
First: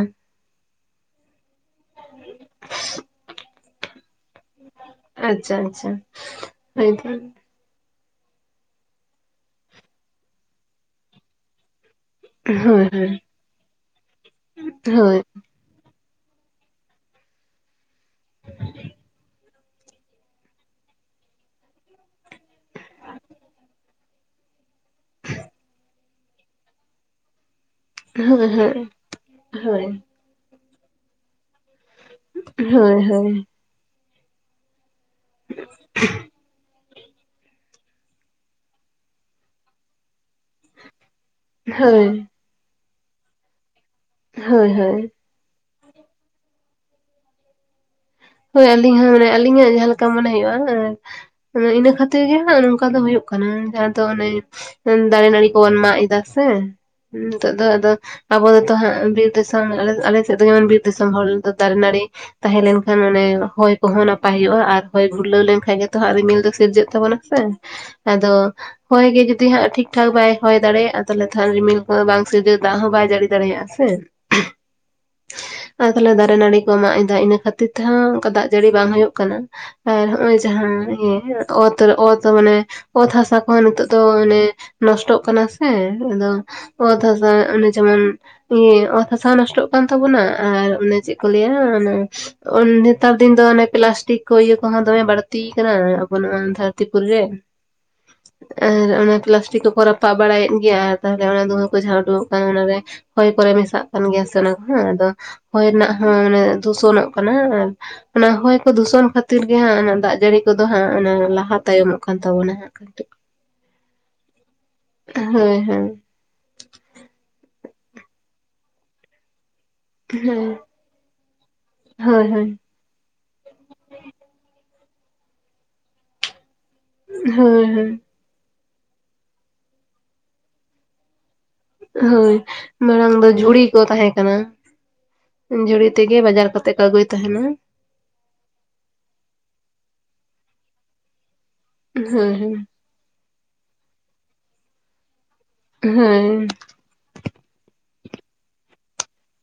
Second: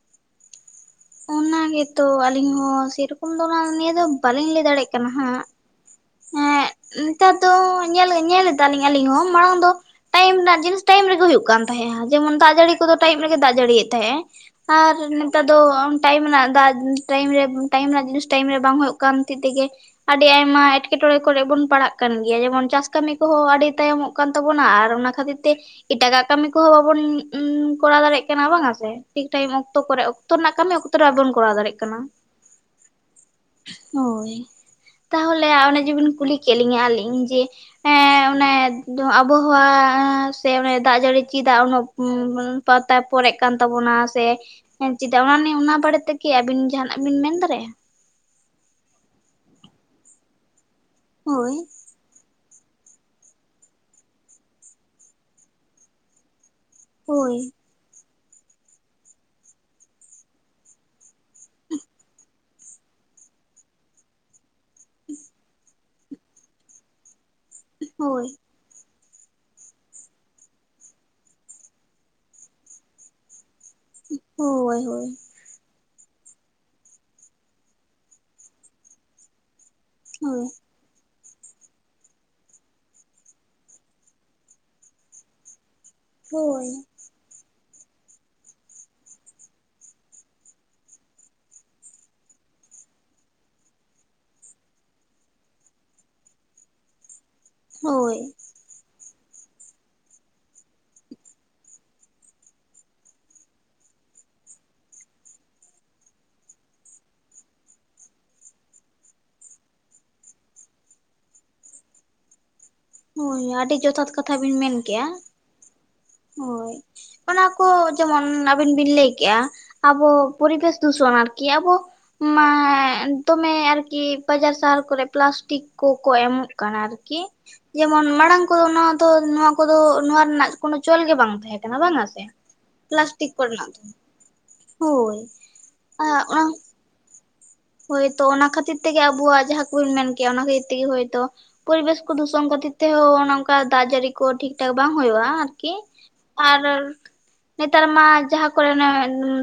S2: ᱚᱱᱟ ᱜᱮᱛᱚ ᱟᱹᱞᱤᱧ ᱦᱚᱸ ᱥᱮᱨᱚᱠᱚᱢ ᱫᱚ ᱚᱱᱟ ᱱᱤᱭᱮᱹ ᱫᱚ ᱵᱟᱞᱤᱧ ᱞᱟᱹᱭ ᱫᱟᱲᱮᱭᱟᱜ ᱠᱟᱱᱟ ᱦᱟᱸᱜ
S1: ᱟᱪᱪᱷᱟ ᱟᱪᱪᱷᱟ ᱦᱳᱭᱛᱚ
S2: ᱛᱚ ᱧᱮᱞᱮ ᱧᱮᱞ ᱫᱟᱞᱤᱧ ᱟᱹᱞᱤᱧ ᱦᱚᱸ ᱢᱟᱲᱟᱝ ᱫᱚ ᱴᱟᱭᱤᱢ ᱨᱮᱱᱟᱜ ᱡᱤᱱᱤᱥ ᱴᱟᱭᱤᱢ ᱨᱮ ᱜᱮ ᱦᱩᱭᱩᱜ ᱠᱟᱱ ᱛᱟᱦᱮᱸᱜ-ᱟ ᱡᱮᱢᱚᱱ ᱫᱟᱜ ᱡᱟᱹᱲᱤ ᱠᱚᱫᱚ ᱴᱟᱭᱤᱯ ᱨᱮᱜᱮ ᱫᱟᱜ ᱡᱟᱹᱲᱤᱭᱮᱫ ᱛᱟᱦᱮᱸᱜ ᱮ ᱟᱨ ᱱᱮᱛᱟᱨ ᱫᱚ ᱴᱟᱭᱤᱢ ᱨᱮᱱᱟᱜ ᱫᱟᱜ ᱴᱟᱭᱤᱢ ᱨᱮ ᱴᱟᱭᱤᱢ ᱨᱮᱱᱟᱜ ᱡᱤᱱᱤᱥ ᱴᱟᱭᱤᱢ ᱨᱮ ᱵᱟᱝ ᱦᱩᱭᱩᱜ ᱠᱟᱱ ᱠᱷᱟᱹᱛᱤᱨ ᱛᱮᱜᱮ ᱟᱹᱰᱤ ᱟᱭᱢᱟ ᱮᱴᱠᱮᱴᱚᱲᱮ ᱠᱚᱨᱮᱜ ᱵᱚᱱ ᱯᱟᱲᱟᱜ ᱠᱟᱱ ᱜᱮᱭᱟ ᱡᱮᱢᱚᱱ ᱪᱟᱥ ᱠᱟᱹᱢᱤ ᱠᱚᱦᱚᱸ ᱟᱹᱰᱤ ᱛᱟᱭᱚᱢᱚᱜ ᱠᱟᱱ ᱛᱟᱵᱚᱱᱟ ᱟᱨ ᱚᱱᱟ ᱠᱷᱟᱹᱛᱤᱨ ᱛᱮ ᱮᱴᱟᱜᱟᱜ ᱠᱟᱹᱢᱤ ᱠᱚᱦᱚᱸ ᱵᱟᱵᱚᱱ ᱩᱸᱻ ᱠᱚᱨᱟᱣ ᱫᱟᱲᱮᱭᱟᱜ ᱠᱟᱱᱟ ᱵᱟᱝᱟ ᱥᱮ ᱴᱷᱤᱠ ᱴᱟᱭᱤᱢ ᱚᱠᱛᱚ ᱠᱚᱨᱮ ᱚᱠᱛᱚ ᱨᱮᱱᱟᱜ ᱠᱟᱹᱢᱤ ᱚᱠᱛᱚ ᱠᱚᱨᱮ ᱵᱟᱵᱚᱱ ᱠᱚᱨᱟᱣ ᱫᱟᱲᱮᱭᱟᱜ ᱠᱟᱱᱟ
S1: ᱦᱳᱭ ᱦᱳᱭ
S2: ᱦᱳᱭ ᱛᱟᱦᱚᱞᱮ ᱚᱱᱮ ᱡᱮ ᱵᱤᱱ ᱠᱩᱞᱤ ᱠᱮᱫ ᱞᱤᱧᱟ ᱟᱞᱤᱧ ᱡᱮ ᱮᱸᱻ ᱚᱱᱮ ᱟᱵᱚᱦᱟᱣᱟ ᱥᱮ ᱚᱱᱮ ᱫᱟᱜ ᱡᱟᱹᱲᱤ ᱪᱮᱫᱟᱜ ᱩᱱᱟᱹᱜ ᱩᱸᱻ ᱯᱟᱛᱟ ᱯᱚᱨᱮᱜ ᱠᱟᱱ ᱛᱟᱵᱚᱱᱟ ᱥᱮ ᱪᱮᱫᱟᱜ ᱚᱱᱟ ᱱᱤᱭᱮ ᱚᱱᱟ ᱵᱟᱨᱮᱛᱮ ᱠᱤ ᱟᱵᱤᱱ ᱡᱟᱦᱟᱱᱟᱜ ᱵᱤᱱ ᱢᱮᱱ ᱫᱟᱲᱮᱭᱟᱜᱼᱟ
S1: ᱦᱳᱭ ᱟᱹᱞᱤᱧ ᱦᱚᱸ ᱢᱟᱱᱮ ᱟᱹᱞᱤᱧᱟᱜ ᱡᱟᱦᱟᱸ ᱞᱮᱠᱟ ᱢᱚᱱᱮ ᱦᱳᱭᱳᱜᱼᱟ
S2: ᱦᱳᱭ
S1: ᱤᱱᱟᱹ ᱠᱷᱟᱹᱛᱤᱨ ᱛᱮᱜᱮ ᱦᱟᱸᱜ ᱱᱚᱝᱠᱟ ᱫᱚ ᱦᱳᱭᱳᱜ ᱠᱟᱱᱟ ᱡᱟᱦᱟᱸ ᱫᱚ ᱚᱱᱮ ᱫᱟᱨᱮ ᱱᱟᱹᱲᱤ ᱠᱚᱵᱚᱱ ᱢᱟᱜ ᱮᱫᱟ ᱥᱮ
S2: ᱦᱳᱭ
S1: ᱱᱤᱛᱚᱜ ᱫᱚ ᱟᱫᱚ ᱟᱵᱚ ᱫᱚ ᱛᱚ ᱦᱟᱸᱜ ᱵᱤᱨ ᱫᱤᱥᱚᱢ ᱟᱞᱮ ᱥᱮᱫ ᱫᱚ ᱡᱮᱢᱚᱱ ᱵᱤᱨ- ᱫᱤᱥᱚᱢ ᱦᱚᱲ ᱫᱟᱨᱮ ᱱᱟᱹᱲᱤ ᱛᱟᱦᱮᱸ ᱞᱮᱱᱠᱷᱟᱱ ᱚᱱᱮ ᱦᱚᱭ ᱠᱚᱦᱚᱸ ᱱᱟᱯᱟᱭ ᱦᱳᱭᱳᱜᱼᱟ ᱟᱨ ᱦᱚᱭ ᱜᱷᱩᱨᱞᱟᱹᱣ ᱞᱮᱱᱠᱷᱟᱡ ᱜᱮᱛᱚ ᱦᱟᱸᱜ ᱨᱤᱢᱤᱞ ᱫᱚ ᱥᱤᱨᱡᱟᱹᱜ ᱛᱟᱵᱚᱱᱟ ᱥᱮ
S2: ᱦᱳᱭ
S1: ᱟᱫᱚ ᱦᱚᱭ ᱜᱮ ᱡᱩᱫᱤ ᱦᱟᱸᱜ ᱴᱷᱤᱠ ᱴᱷᱟᱠ ᱵᱟᱭ ᱦᱚᱭ ᱫᱟᱲᱮᱭᱟᱜᱼᱟ ᱛᱟᱦᱚᱞᱮ ᱛᱚ ᱦᱟᱸᱜ ᱨᱤᱢᱤᱞ ᱠᱚ ᱵᱟᱝ ᱥᱤᱨᱡᱟᱹ ᱫᱟᱜ ᱦᱚᱸ ᱵᱟᱭ ᱡᱟᱹᱲᱤ ᱫᱟᱲᱮᱭᱟᱜᱼᱟ ᱟᱨ
S2: ᱦᱳᱭ ᱦᱳᱭ
S1: ᱛᱟᱦᱞᱮ ᱫᱟᱨᱮ ᱱᱟᱹᱲᱤ ᱠᱚ ᱢᱟᱜ ᱮᱫᱟ ᱤᱱᱟᱹ ᱠᱷᱟᱹᱛᱤᱨ ᱠᱷᱟᱹᱛᱤᱨ ᱛᱮᱦᱚᱸ ᱚᱱᱠᱟ ᱫᱟᱜ ᱡᱟᱹᱲᱤ ᱵᱟᱝ ᱦᱩᱭᱩᱜ ᱠᱟᱱᱟ ᱟᱨ ᱱᱚᱜᱼᱚᱭ
S2: ᱦᱳᱭ
S1: ᱡᱟᱦᱟᱸ ᱤᱭᱟᱹ ᱚᱛ ᱨᱮ ᱚᱛ ᱢᱟᱱᱮ ᱚᱛ ᱦᱟᱥᱟ ᱠᱚᱦᱚᱸ ᱱᱤᱛᱚᱜ ᱫᱚ ᱢᱟᱱᱮ ᱱᱚᱥᱴᱚᱜ ᱠᱟᱱᱟ ᱦᱮᱸ ᱟᱫᱚ
S2: ᱦᱳᱭ
S1: ᱚᱛ ᱦᱟᱥᱟ ᱚᱱᱮ ᱡᱮᱢᱚᱱ ᱚᱛ ᱦᱟᱥᱟ ᱦᱚᱸ ᱱᱚᱥᱴᱚᱜ ᱠᱟᱱ ᱛᱟᱵᱚᱱᱟ ᱟᱨ ᱚᱱᱮ ᱪᱮᱫ ᱠᱚ ᱞᱟᱹᱭᱟ ᱮ ᱚᱱᱮ ᱱᱮᱛᱟᱨ ᱫᱤᱱ ᱫᱚ ᱚᱱᱮ ᱯᱞᱟᱥᱴᱤᱠ ᱠᱚ ᱤᱭᱟᱹ ᱠᱚᱦᱚᱸ ᱫᱚᱢᱮ ᱵᱟᱹᱲᱛᱤ ᱠᱟᱱᱟ ᱟᱵᱚ ᱱᱚᱣᱟ ᱫᱷᱟᱹᱨᱛᱤᱯᱩᱨᱤ ᱨᱮ
S2: ᱦᱳᱭ
S1: ᱟᱨ ᱚᱱᱟ ᱯᱞᱟᱥᱴᱤᱠ ᱠᱚᱠᱚ ᱨᱟᱯᱟᱜ ᱵᱟᱲᱟᱭᱮᱫ ᱜᱮᱭᱟ ᱟᱨ ᱛᱟᱦᱞᱮ ᱚᱱᱟ ᱫᱷᱩᱸᱦᱟᱹ ᱠᱚ ᱡᱟᱦᱟᱸ ᱩᱰᱩᱠᱚᱜ ᱠᱟᱱᱟ ᱚᱱᱟ ᱨᱮ ᱦᱚᱭ ᱠᱚᱨᱮ ᱢᱮᱥᱟᱜ ᱠᱟᱱ ᱜᱮᱭᱟ ᱥᱮ ᱚᱱᱟ ᱠᱚᱦᱚᱸ ᱟᱫᱚ ᱦᱚᱭ ᱨᱮᱱᱟᱜ ᱦᱚᱸ ᱫᱩᱥᱚᱱᱚᱜ ᱠᱟᱱᱟ ᱚᱱᱟ ᱦᱚᱭ ᱠᱚ ᱫᱩᱥᱚᱱ ᱠᱷᱟᱹᱛᱤᱨ ᱜᱮ ᱦᱟᱸᱜ ᱚᱱᱟ ᱫᱟᱜ ᱡᱟᱹᱲᱤ ᱠᱚᱫᱚ ᱦᱟᱸᱜ ᱚᱱᱟ ᱞᱟᱦᱟ ᱛᱟᱭᱚᱢᱚᱜ ᱠᱟᱱ ᱛᱟᱵᱚᱱᱟ ᱦᱟᱜ ᱠᱟᱴᱤᱡ
S2: ᱦᱳᱭ ᱟᱹᱰᱤ ᱡᱚᱛᱷᱟᱛ ᱠᱟᱛᱷᱟ ᱵᱤᱱ ᱢᱮᱱ ᱠᱮᱜᱼᱟ
S1: ᱦᱳᱭ ᱦᱳᱭ
S2: ᱦᱳᱭ ᱚᱱᱟ ᱠᱚ ᱡᱮᱢᱚᱱ ᱟᱹᱵᱤᱱ ᱵᱤᱱ ᱞᱟᱹᱭ ᱠᱮᱫᱼᱟ ᱟᱵᱚ ᱯᱚᱨᱤᱵᱮᱥ ᱫᱩᱥᱚᱱ ᱟᱨᱠᱤ ᱟᱵᱚ
S1: ᱦᱳᱭ
S2: ᱢᱟ
S1: ᱦᱳᱭ
S2: ᱫᱚᱢᱮ ᱟᱨᱠᱤ ᱵᱟᱡᱟᱨ ᱥᱟᱦᱟᱨ ᱠᱚᱨᱮ ᱯᱞᱟᱥᱴᱤᱠ ᱠᱚᱠᱚ ᱮᱢᱚᱜ ᱠᱟᱱᱟ ᱟᱨᱠᱤ
S1: ᱦᱳᱭ ᱦᱳᱭ
S2: ᱡᱮᱢᱚᱱ ᱢᱟᱲᱟᱝ ᱠᱚᱫᱚ ᱱᱚᱣᱟ ᱫᱚ ᱱᱚᱣᱟ ᱠᱚᱫᱚ ᱱᱚᱣᱟ ᱨᱮᱱᱟᱜ ᱠᱳᱱᱳ ᱪᱚᱞ ᱜᱮ ᱵᱟᱝ ᱛᱟᱦᱮᱸ ᱠᱟᱱᱟ ᱵᱟᱝᱟ ᱥᱮ
S1: ᱦᱳᱭ ᱢᱟᱲᱟᱝ ᱫᱚ
S2: ᱯᱞᱟᱥᱴᱤᱠ
S1: ᱡᱷᱩᱲᱤ
S2: ᱠᱚᱨᱮᱱᱟᱜ
S1: ᱠᱚ
S2: ᱫᱚ
S1: ᱛᱟᱦᱮᱸ ᱠᱟᱱᱟ
S2: ᱦᱳᱭ
S1: ᱡᱷᱲᱤ ᱛᱮᱜᱮ
S2: ᱚᱱᱟ
S1: ᱵᱟᱡᱟᱨ ᱠᱟᱛᱮᱜ ᱠᱚ ᱟᱹᱜᱩᱭ ᱛᱟᱦᱮᱱᱟ
S2: ᱦᱳᱭᱛᱚ ᱚᱱᱟ ᱠᱷᱟᱹᱛᱤᱨ ᱛᱮᱜᱮ ᱟᱵᱚᱣᱟᱜ ᱡᱟᱦᱟᱸ ᱠᱚᱵᱤᱱ ᱢᱮᱱ ᱠᱮᱭᱟ ᱚᱱᱟ ᱠᱷᱟᱹᱛᱤᱨ ᱛᱮᱜᱮ ᱦᱳᱭᱛᱚ ᱯᱚᱨᱤᱵᱮᱥ ᱠᱚ
S1: ᱦᱳᱭ
S2: ᱫᱩᱥᱚᱱ
S1: ᱦᱳᱭ
S2: ᱠᱷᱟᱹᱛᱤᱨ ᱛᱮᱦᱚᱸ ᱚᱱᱮ ᱚᱱᱠᱟ ᱫᱟᱜ ᱡᱟᱹᱲᱤ ᱠᱚ ᱴᱷᱤᱠ ᱴᱷᱟᱠ ᱵᱟᱝ ᱦᱩᱭᱩᱜᱼᱟ ᱟᱨᱠᱤ
S1: ᱦᱳᱭ
S2: ᱟᱨ ᱱᱮᱛᱟᱨ ᱢᱟ ᱡᱟᱦᱟᱸ ᱠᱚᱨᱮ ᱚᱱᱮ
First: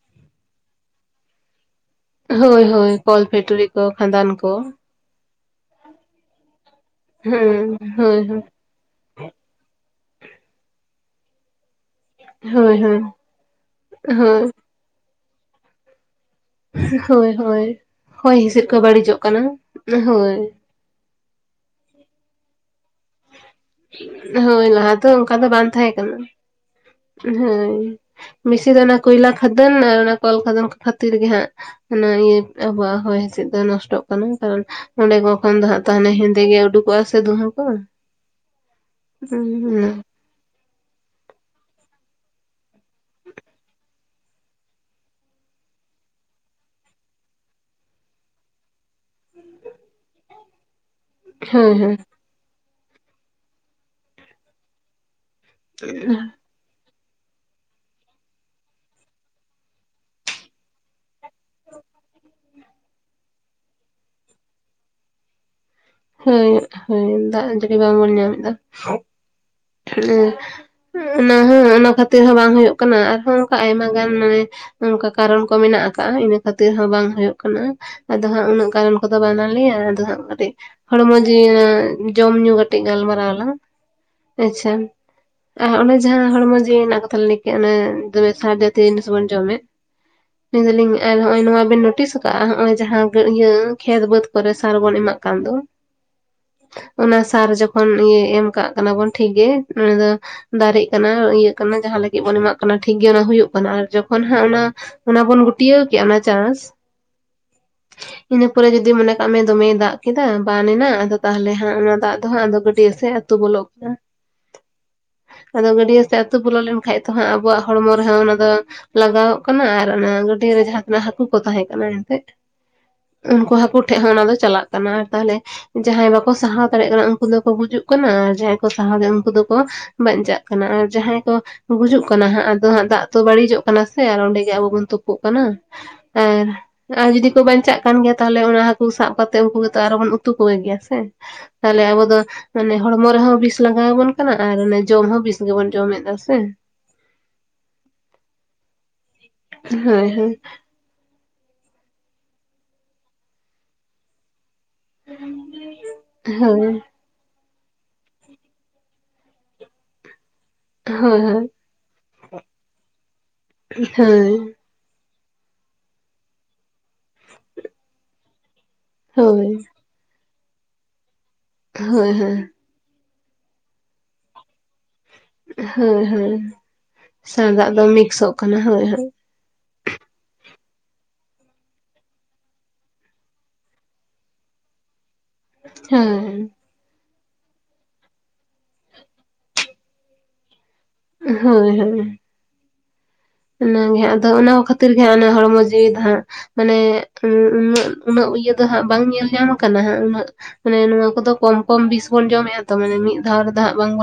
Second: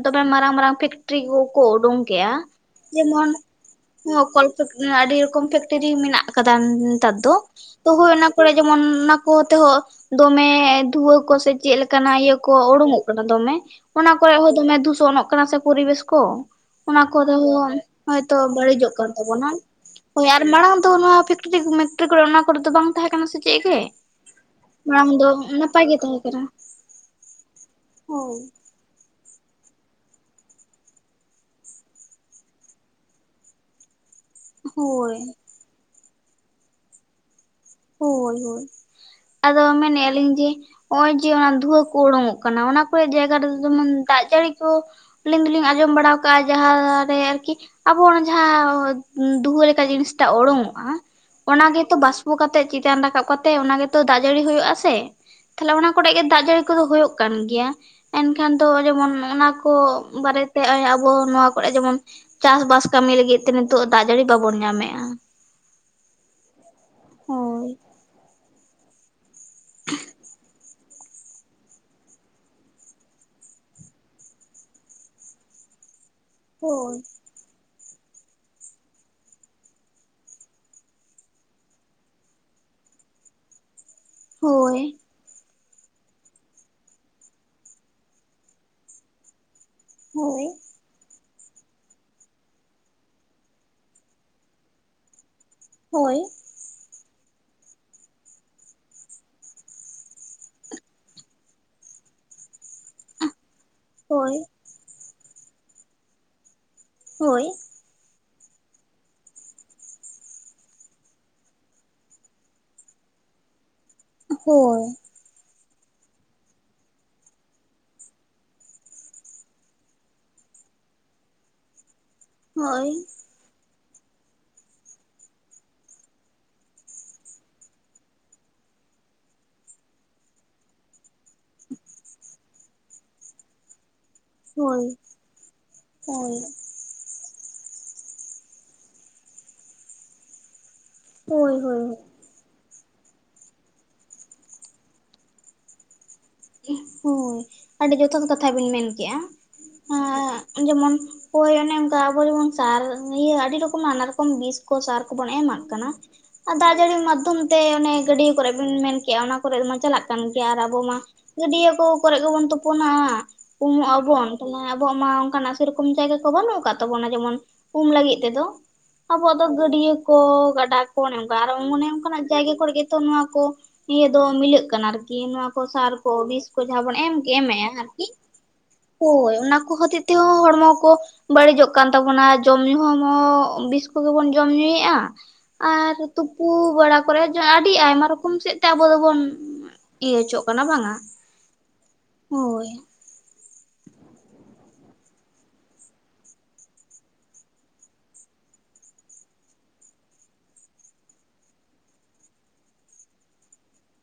S2: ᱫᱚᱢᱮ ᱢᱟᱨᱟᱝ ᱢᱟᱨᱟᱝ ᱯᱷᱮᱠᱴᱨᱤ ᱠᱚᱠᱚ ᱩᱰᱩᱝ ᱠᱮᱜᱼᱟ
S1: ᱦᱳᱭ ᱦᱳᱭ ᱠᱚᱞ
S2: ᱡᱮᱢᱚᱱ
S1: ᱯᱷᱮᱠᱴᱨᱤ ᱠᱚ ᱠᱷᱟᱫᱟᱱ
S2: ᱠᱚᱞ
S1: ᱠᱚ
S2: ᱟᱹᱰᱤ ᱨᱚᱠᱚᱢ ᱯᱷᱮᱠᱴᱨᱤ ᱢᱮᱱᱟᱜ ᱟᱠᱟᱫᱟ ᱱᱮᱛᱟᱨ ᱫᱚ ᱛᱚ ᱦᱳᱭ ᱚᱱᱟ ᱠᱚᱨᱮ ᱡᱮᱢᱚᱱ ᱚᱱᱟ ᱠᱚᱛᱮᱦᱚᱸ ᱫᱚᱢᱮ ᱫᱷᱩᱣᱟᱹ ᱠᱚᱥᱮ ᱪᱮᱫ ᱞᱮᱠᱟ ᱠᱟᱱᱟ ᱤᱭᱟᱹ ᱠᱚ
S1: ᱦᱳᱭ
S2: ᱩᱰᱩᱠᱚᱜ
S1: ᱦᱳᱭ
S2: ᱠᱟᱱᱟ ᱫᱚᱢᱮ ᱚᱱᱟ ᱠᱚᱨᱮ
S1: ᱦᱳᱭ
S2: ᱦᱚᱸ ᱫᱚᱢᱮ ᱫᱩᱥᱚᱱᱚᱜ ᱠᱟᱱᱟ ᱥᱮ ᱯᱚᱨᱤᱵᱮᱥ ᱠᱚ ᱚᱱᱟ ᱠᱚᱫᱚ
S1: ᱦᱳᱭ ᱦᱳᱭ ᱦᱚᱭ
S2: ᱦᱳᱭᱛᱳ
S1: ᱦᱤᱸᱥᱤᱫ ᱠᱚ
S2: ᱵᱟᱹᱲᱤᱡᱚᱜ ᱠᱟᱱ
S1: ᱠᱟᱱᱟ
S2: ᱛᱟᱵᱚᱱᱟ ᱦᱳᱭ ᱟᱨ ᱢᱟᱲᱟᱝ ᱫᱚ ᱱᱚᱣᱟ ᱴᱨᱤᱠ ᱢᱮᱴᱨᱤᱠ ᱠᱚ ᱚᱱᱟ ᱠᱚᱨᱮ ᱫᱚ ᱵᱟᱝ ᱛᱟᱦᱮᱸ ᱠᱟᱱᱟ ᱥᱮ ᱪᱮᱫ ᱜᱮ ᱢᱟᱲᱟᱝ ᱫᱚ ᱱᱟᱯᱟᱭ ᱜᱮ ᱛᱟᱦᱮᱸ ᱠᱟᱱᱟ
S1: ᱦᱳᱭ
S2: ᱦᱳᱭ
S1: ᱵᱤᱥᱤ ᱫᱚ ᱚᱱᱟ ᱠᱚᱭᱞᱟ ᱠᱷᱟᱫᱟᱱ ᱟᱨ ᱚᱱᱟ ᱠᱚᱞ ᱠᱷᱟᱫᱟᱱ ᱠᱚ ᱠᱷᱟᱹᱛᱤᱨ ᱜᱮ ᱦᱟᱸᱜ [unintelligible] ᱤᱭᱟᱹ ᱟᱵᱚᱣᱟᱜ ᱦᱚᱭ ᱦᱤᱥᱤᱫ ᱫᱚ ᱱᱚᱥᱴᱚᱜ ᱠᱟᱱᱟ ᱠᱟᱨᱚᱱ ᱚᱸᱰᱮ
S2: ᱦᱳᱭ
S1: ᱠᱚ ᱠᱷᱚᱱ ᱫᱚ ᱦᱟᱸᱜ ᱛᱟᱦᱚᱞᱮ ᱦᱮᱸᱫᱮ ᱜᱮ ᱩᱰᱩᱠᱚᱜᱼᱟ ᱥᱮ ᱫᱩᱸᱦᱟᱹ
S2: ᱦᱳᱭ ᱦᱳᱭ ᱟᱫᱚ ᱢᱮᱱᱮᱫᱼᱟ ᱞᱤᱧ ᱡᱮ ᱱᱚᱜ ᱚᱚᱭ ᱡᱮ ᱚᱱᱟ ᱫᱷᱩᱣᱟᱹ ᱠᱚ ᱩᱰᱩᱠᱚᱜ ᱠᱟᱱᱟ ᱚᱱᱟ ᱠᱚᱨᱮ ᱡᱟᱭᱜᱟ ᱨᱮᱫᱚ ᱡᱮᱢᱚᱱ ᱫᱟᱜ ᱡᱟᱹᱲᱤ ᱠᱚ ᱟᱹᱞᱤᱧ ᱫᱚᱞᱤᱧ ᱟᱸᱡᱚᱢ ᱵᱟᱲᱟᱣ ᱠᱟᱜᱼᱟ ᱡᱟᱦᱟᱸ ᱨᱮ ᱟᱨᱠᱤ ᱟᱵᱚ ᱚᱱᱟ ᱡᱟᱦᱟᱸ ᱫᱩᱦᱟᱹ ᱞᱮᱠᱟ ᱡᱤᱱᱤᱥᱴᱟᱜ ᱳᱰᱳᱝᱚᱜᱼᱟ ᱚᱱᱟ
S1: ᱦᱳᱭ
S2: ᱜᱮᱛᱚ
S1: ᱦᱳᱭ
S2: ᱵᱟᱥᱯᱚ ᱠᱟᱛᱮ [unintelligible] ᱪᱮᱛᱟᱱ ᱨᱟᱠᱟᱵ ᱠᱟᱛᱮ ᱚᱱᱟᱜᱮᱛᱚ ᱫᱟᱜ ᱡᱟᱹᱲᱤ ᱦᱩᱭᱩᱜᱼᱟ ᱥᱮ ᱛᱟᱦᱚᱞᱮ ᱚᱱᱟ ᱠᱚᱨᱮ ᱜᱮ ᱫᱟᱜ ᱡᱟᱹᱲᱤ ᱠᱚᱫᱚ ᱦᱩᱭᱩᱜ ᱠᱟᱱ ᱜᱮᱭᱟ ᱮᱱᱠᱷᱟᱱ ᱫᱚ ᱡᱮᱢᱚᱱ ᱚᱱᱟ ᱠᱚ ᱵᱟᱨᱮᱛᱮ ᱟᱵᱚ ᱱᱚᱣᱟ ᱠᱚᱨᱮ ᱡᱮᱢᱚᱱ ᱪᱟᱥ ᱵᱟᱥ ᱠᱟᱹᱢᱤ ᱞᱟᱹᱜᱤᱫ ᱛᱮ ᱱᱤᱛᱚᱜ ᱫᱟᱜ ᱡᱟᱹᱲᱤ ᱵᱟᱵᱚᱱ ᱧᱟᱢᱮᱼᱟ
S1: [unintelligible] ᱫᱟᱜ
S2: ᱦᱳᱭ
S1: ᱡᱟᱲᱤ ᱵᱟᱝᱵᱚᱱ ᱧᱟᱢ ᱮᱫᱟ ᱚᱱᱟ ᱦᱚᱸ ᱚᱱᱟ ᱠᱷᱟᱹᱛᱤᱨ ᱦᱚᱸ ᱵᱟᱝ ᱦᱩᱭᱩᱜ ᱠᱟᱱᱟ ᱟᱨᱦᱚᱸ ᱚᱱᱠᱟ ᱟᱭᱢᱟ ᱜᱟᱱ ᱢᱟᱱᱮ ᱱᱚᱝᱠᱟ ᱠᱟᱨᱚᱱ ᱠᱚ ᱢᱮᱱᱟᱜ ᱠᱟᱫᱟ ᱤᱱᱟᱹ ᱠᱷᱟᱹᱛᱤᱨ ᱦᱚᱸ
S2: ᱦᱳᱭ
S1: ᱵᱟᱝ ᱦᱩᱭᱩᱜ ᱠᱟᱱᱟ ᱟᱫᱚ ᱦᱟᱸᱜ ᱩᱱᱟᱹᱜ ᱠᱟᱨᱚᱱ ᱠᱚᱫᱚ ᱵᱟᱱᱟᱞᱮᱭᱟ ᱟᱫᱚ ᱦᱟᱸᱜ ᱠᱟᱹᱴᱤᱡ ᱦᱚᱲᱢᱚ ᱡᱤᱭᱣ ᱡᱚᱢ ᱧᱩ ᱠᱟᱴᱤᱡ ᱜᱟᱞᱢᱟᱨᱟᱣ ᱟᱞᱟᱝ ᱟᱪᱪᱷᱟ
S2: ᱦᱳᱭ
S1: ᱟᱨ ᱚᱱᱮ ᱡᱟᱦᱟᱸ ᱦᱚᱲᱢᱚ ᱡᱤᱣᱤ ᱨᱮᱱᱟᱜ ᱠᱟᱛᱷᱟ ᱞᱤᱧ ᱞᱮᱭ ᱠᱮᱫ ᱚᱱᱮ ᱫᱚᱢᱮ ᱥᱟᱨ ᱡᱟᱛᱤᱭᱚ ᱡᱤᱱᱤᱥ ᱵᱚᱱ ᱡᱚᱢᱮᱫ
S2: [unintelligible]
S1: ᱢᱮᱱᱫᱟᱞᱤᱧ ᱟᱨ ᱱᱚᱜᱼᱚᱭ ᱱᱚᱣᱟ ᱵᱤᱱ ᱵᱚᱴᱤᱥ ᱟᱠᱟᱜᱼᱟ ᱱᱚᱜᱚᱭ ᱡᱟᱦᱟᱸ ᱤᱭᱟᱹ ᱠᱷᱮᱛ ᱵᱟᱹᱫᱽ ᱠᱚᱨᱮ ᱥᱟᱨ ᱵᱚᱱ ᱮᱢᱟᱜ ᱠᱟᱱ ᱫᱚ
S2: ᱦᱳᱭ
S1: ᱚᱱᱟ ᱥᱟᱨ ᱡᱚᱠᱷᱚᱱ ᱤᱭᱟᱹ ᱮᱢ ᱠᱟᱜ ᱠᱟᱱᱟ ᱵᱚᱱ ᱴᱷᱤᱠᱜᱮ ᱚᱱᱟ ᱫᱚ ᱫᱟᱨᱮᱜ ᱠᱟᱱᱟ ᱤᱭᱟᱹᱜ ᱠᱟᱱᱟ ᱡᱟᱦᱟᱸ ᱞᱟᱹᱜᱤᱫ ᱵᱚᱱ ᱮᱢᱟᱜ ᱠᱟᱱᱟ ᱴᱷᱤᱠᱜᱮ ᱚᱱᱟ ᱦᱩᱭᱩᱜ ᱠᱟᱱᱟ ᱡᱚᱠᱷᱚᱱ
S2: ᱦᱳᱭ
S1: ᱦᱟᱸᱜ ᱚᱱᱟ ᱚᱱᱟ ᱵᱚᱱ ᱜᱩᱴᱭᱟᱹᱣ ᱠᱮᱫ ᱚᱱᱟ ᱪᱟᱥ
S2: ᱦᱳᱭ
S1: ᱤᱱᱟᱹ ᱯᱚᱨᱮ ᱡᱩᱫᱤ ᱢᱚᱱᱮ ᱠᱟᱜ ᱢᱮ ᱫᱚᱢᱮᱭ ᱫᱟᱜ ᱠᱮᱫᱟᱭ ᱵᱟᱱ ᱮᱱᱟ ᱟᱫᱚ ᱛᱟᱦᱚᱞᱮ ᱦᱟᱜ ᱚᱱᱟ ᱫᱟᱜ ᱫᱚ ᱦᱟᱸᱜ ᱟᱫᱚ ᱜᱟᱹᱰᱤᱹᱭᱟ ᱥᱮᱡ ᱟᱹᱛᱩ ᱵᱚᱞᱚᱜ [unintelligible]
S2: ᱦᱳᱭ
S1: ᱟᱫᱚ ᱜᱟᱹᱰᱤᱭᱟᱹ ᱥᱮᱜ ᱟᱹᱛᱩ ᱵᱚᱞᱚ ᱞᱮᱱᱠᱷᱟᱡ ᱫᱚᱦᱟᱸᱜ ᱟᱵᱚᱣᱟᱜ ᱦᱚᱲᱢᱚ ᱨᱮᱦᱚᱸ ᱚᱱᱟ ᱫᱚ ᱞᱟᱜᱟᱣᱚᱜ ᱠᱟᱱᱟ ᱟᱨ ᱚᱱᱟ ᱜᱟᱹᱰᱤᱭᱟᱹ ᱡᱟᱦᱟᱸᱛᱤᱱᱟᱹᱜ ᱦᱟᱹᱠᱩ ᱠᱚ ᱛᱟᱦᱮᱸ ᱠᱟᱱᱟ ᱮᱱᱛᱮ
S2: ᱦᱳᱭ
S1: ᱩᱱᱠᱩ ᱦᱟᱹᱠᱩ ᱴᱷᱮᱡ ᱦᱚᱸ ᱚᱱᱟ ᱫᱚ ᱪᱟᱞᱟᱜ ᱠᱟᱱᱟ ᱟᱨ ᱛᱟᱦᱚᱞᱮ ᱡᱟᱦᱟᱸᱭ ᱵᱟᱠᱚ ᱥᱟᱦᱟᱣ ᱫᱟᱲᱮᱭᱟᱜ ᱠᱟᱱᱟ ᱩᱱᱠᱩ ᱫᱚᱠᱚ ᱜᱩᱡᱩᱜ ᱠᱟᱱᱟ ᱟᱨ ᱡᱟᱦᱟᱸᱭ ᱠᱚ ᱥᱟᱦᱟᱣ ᱫᱟᱲᱮ ᱩᱱᱠᱩ ᱫᱚᱠᱚ ᱵᱟᱧᱪᱟᱜ ᱠᱟᱱᱟ ᱟᱨ ᱡᱟᱦᱟᱸᱭ ᱠᱚ ᱜᱩᱡᱩᱜ ᱠᱟᱱᱟ ᱦᱟᱸᱜ ᱟᱫᱚ ᱦᱟᱸᱜ ᱫᱟᱜ ᱛᱚ ᱵᱟᱹᱲᱤᱡᱚᱜ ᱠᱟᱱᱟ ᱥᱮ ᱟᱨ ᱚᱸᱰᱮ ᱡᱮ ᱟᱵᱚ ᱵᱚᱱ
S2: ᱦᱳᱭ
S1: ᱛᱩᱯᱩᱜ ᱠᱟᱱᱟ
S2: ᱦᱳᱭ ᱦᱳᱭ
S1: [unintelligible] ᱟᱨ ᱡᱩᱫᱤ ᱠᱚ ᱵᱟᱧᱪᱟᱜ ᱠᱟᱱ ᱜᱮᱭᱟ ᱛᱟᱦᱞᱮ ᱚᱱᱟ ᱦᱟᱠᱩ ᱥᱟᱵ ᱠᱟᱛᱮᱜ ᱩᱱᱠᱩ ᱜᱮᱛᱚ ᱟᱨᱚ ᱵᱚᱱ ᱩᱛᱩ ᱠᱚ ᱜᱮᱭᱟ ᱥᱮ ᱛᱟᱦᱚᱞᱮ
S2: ᱦᱳᱭ
S1: ᱟᱵᱚ ᱫᱚ ᱢᱟᱱᱮ ᱦᱚᱲᱢᱚ ᱨᱮᱦᱚᱸ ᱵᱤᱥ ᱞᱟᱜᱟᱣ ᱟᱵᱚᱱ ᱠᱟᱱᱟ ᱟᱨ ᱚᱱᱮ ᱡᱚᱢ ᱦᱚᱸ ᱵᱤᱥ ᱜᱮᱵᱚᱱ ᱡᱚᱢᱮᱫᱟ ᱥᱮ
S2: ᱦᱳᱭ ᱟᱹᱰᱤ ᱡᱚᱛᱷᱟᱛ ᱠᱟᱛᱷᱟ ᱵᱮᱱ ᱢᱮᱱ
S1: ᱦᱳᱭ ᱦᱳᱭ
S2: ᱠᱮᱫᱮᱜᱼᱟ ᱡᱮᱢᱚᱱ ᱳᱭ ᱚᱱᱮ ᱚᱱᱠᱟ ᱟᱵᱚ ᱡᱮᱢᱚᱱ ᱥᱟᱨ ᱤᱭᱟᱹ ᱟᱹᱰᱤ ᱨᱚᱠᱚᱢ ᱱᱟᱱᱟ ᱨᱚᱠᱚᱢ ᱵᱤᱥ ᱠᱚ ᱥᱟᱨ ᱠᱚᱵᱚᱱ ᱮᱢᱟᱜ ᱠᱟᱱᱟ ᱟᱨ
S1: ᱦᱳᱭ
S2: ᱫᱟᱜ ᱡᱟᱹᱲᱤ ᱢᱟᱫᱽᱫᱷᱚᱢ ᱛᱮ ᱚᱱᱮ ᱜᱟᱹᱰᱤᱭᱟᱹ ᱠᱚᱨᱮ ᱵᱤᱱ ᱢᱮᱱ ᱠᱮᱫᱼᱟ ᱚᱱᱟ ᱠᱚᱨᱮ ᱢᱟ ᱪᱟᱞᱟᱜ ᱠᱟᱱ ᱜᱮᱭᱟ ᱟᱨ [unintelligible]
S1: ᱦᱳᱭ ᱦᱳᱭ
S2: ᱤᱭᱟᱹ ᱠᱚ ᱠᱚᱨᱮ ᱜᱮᱵᱚᱱ ᱛᱩᱯᱩᱱᱟ ᱩᱢᱚᱜ ᱟᱵᱚᱱ
S1: ᱦᱳᱭ
S2: ᱦᱮᱸ ᱟᱵᱚᱣᱟᱜ ᱢᱟ ᱚᱱᱠᱟᱱᱟᱜ [unintelligible] ᱥᱮᱨᱚᱠᱚᱢ ᱡᱟᱭᱜᱟ ᱠᱚ ᱵᱟᱹᱱᱩᱜ ᱟᱠᱟᱫ ᱛᱟᱵᱚᱱᱟ ᱡᱮᱢᱚᱱ ᱩᱢ ᱞᱟᱹᱜᱤᱫ ᱛᱮᱫᱚ ᱟᱵᱚᱣᱟᱜ
S1: ᱦᱳᱭ
S2: ᱫᱚ
S1: ᱦᱳᱭ
S2: ᱜᱟᱹᱰᱭᱟᱹ ᱠᱚ ᱜᱟᱰᱟ ᱠᱚ ᱚᱱᱮ ᱚᱱᱠᱟ ᱟᱨᱚ ᱚᱱᱮ
S1: ᱦᱳᱭ
S2: ᱚᱱᱠᱟᱱᱟᱜ
S1: ᱦᱳᱭ
S2: ᱡᱟᱭᱜᱟ ᱠᱚᱨᱮ ᱜᱮ ᱛᱚ ᱱᱚᱣᱟ ᱠᱚ ᱤᱭᱟᱹ ᱫᱚ ᱢᱤᱞᱟᱹᱜ ᱠᱟᱱᱟ ᱟᱨᱠᱤ ᱱᱚᱣᱟ ᱠᱚ ᱥᱟᱨ
S1: ᱦᱳᱭ
S2: ᱠᱚ
S1: ᱦᱳᱭ
S2: ᱵᱤᱥ ᱠᱚ ᱡᱟᱦᱟᱸ ᱵᱚᱱ ᱮᱢ
S1: ᱥᱮᱬᱟ
S2: ᱮᱢᱠᱮᱜᱼᱟ
S1: ᱫᱟᱜ ᱫᱚ
S2: ᱟᱨᱠᱤ
S1: ᱢᱤᱠᱥᱚᱜ ᱠᱟᱱᱟ
S2: ᱦᱳᱭ ᱚᱱᱟ ᱠᱚ ᱦᱚᱛ ᱛᱮ ᱛᱮ ᱦᱚᱸ ᱦᱚᱲᱢᱚ ᱠᱚ ᱵᱟᱹᱲᱤᱡᱚᱜ ᱠᱟᱱ ᱛᱟᱵᱚᱱᱟ ᱡᱚᱢᱼ ᱧᱩ ᱦᱚᱸ ᱵᱤᱥ ᱠᱚᱜᱮ ᱵᱚᱱ ᱡᱚᱢ ᱧᱩᱭᱮᱫᱼᱟ ᱟᱨ ᱛᱩᱯᱩ ᱵᱟᱲᱟ ᱠᱚᱨᱮ ᱟᱹᱰᱤ ᱟᱭᱢᱟ ᱨᱚᱠᱚᱢ ᱥᱮᱫ ᱛᱮ ᱟᱵᱚ ᱫᱚᱵᱚᱱ ᱤᱭᱟᱹᱪᱚᱜ ᱠᱟᱱᱟ ᱵᱟᱝᱟ
S1: ᱦᱳᱭ ᱦᱳᱭ
S2: ᱦᱳᱭ
S1: ᱚᱱᱟᱜᱮ ᱦᱟᱜ ᱟᱫᱚ ᱚᱱᱟ ᱠᱷᱟᱹᱛᱤᱨ ᱜᱮ ᱦᱟᱸᱜ ᱦᱚᱲᱢᱚ ᱡᱤᱣᱤ ᱫᱚ ᱦᱟᱸᱜ ᱢᱟᱱᱮ ᱩᱱᱟᱹᱜ ᱩᱱᱟᱹᱜ ᱤᱭᱟᱹ ᱫᱚ ᱦᱟᱸᱜ ᱵᱟᱝ ᱧᱮᱞ ᱧᱟᱢ ᱠᱟᱱᱟ ᱦᱟᱸᱜ ᱩᱱᱟᱹᱜ ᱢᱟᱱᱮ ᱱᱚᱣᱟ ᱠᱚᱫᱚ ᱠᱚᱢ ᱠᱚᱢ ᱵᱤᱥ ᱵᱚᱱ ᱡᱚᱢᱮᱫᱼᱟ ᱛᱚ ᱢᱟᱱᱮ ᱢᱤᱫ ᱫᱷᱟᱣ ᱨᱮᱫᱚ ᱦᱟᱸᱜ ᱵᱟᱝᱵᱚᱱ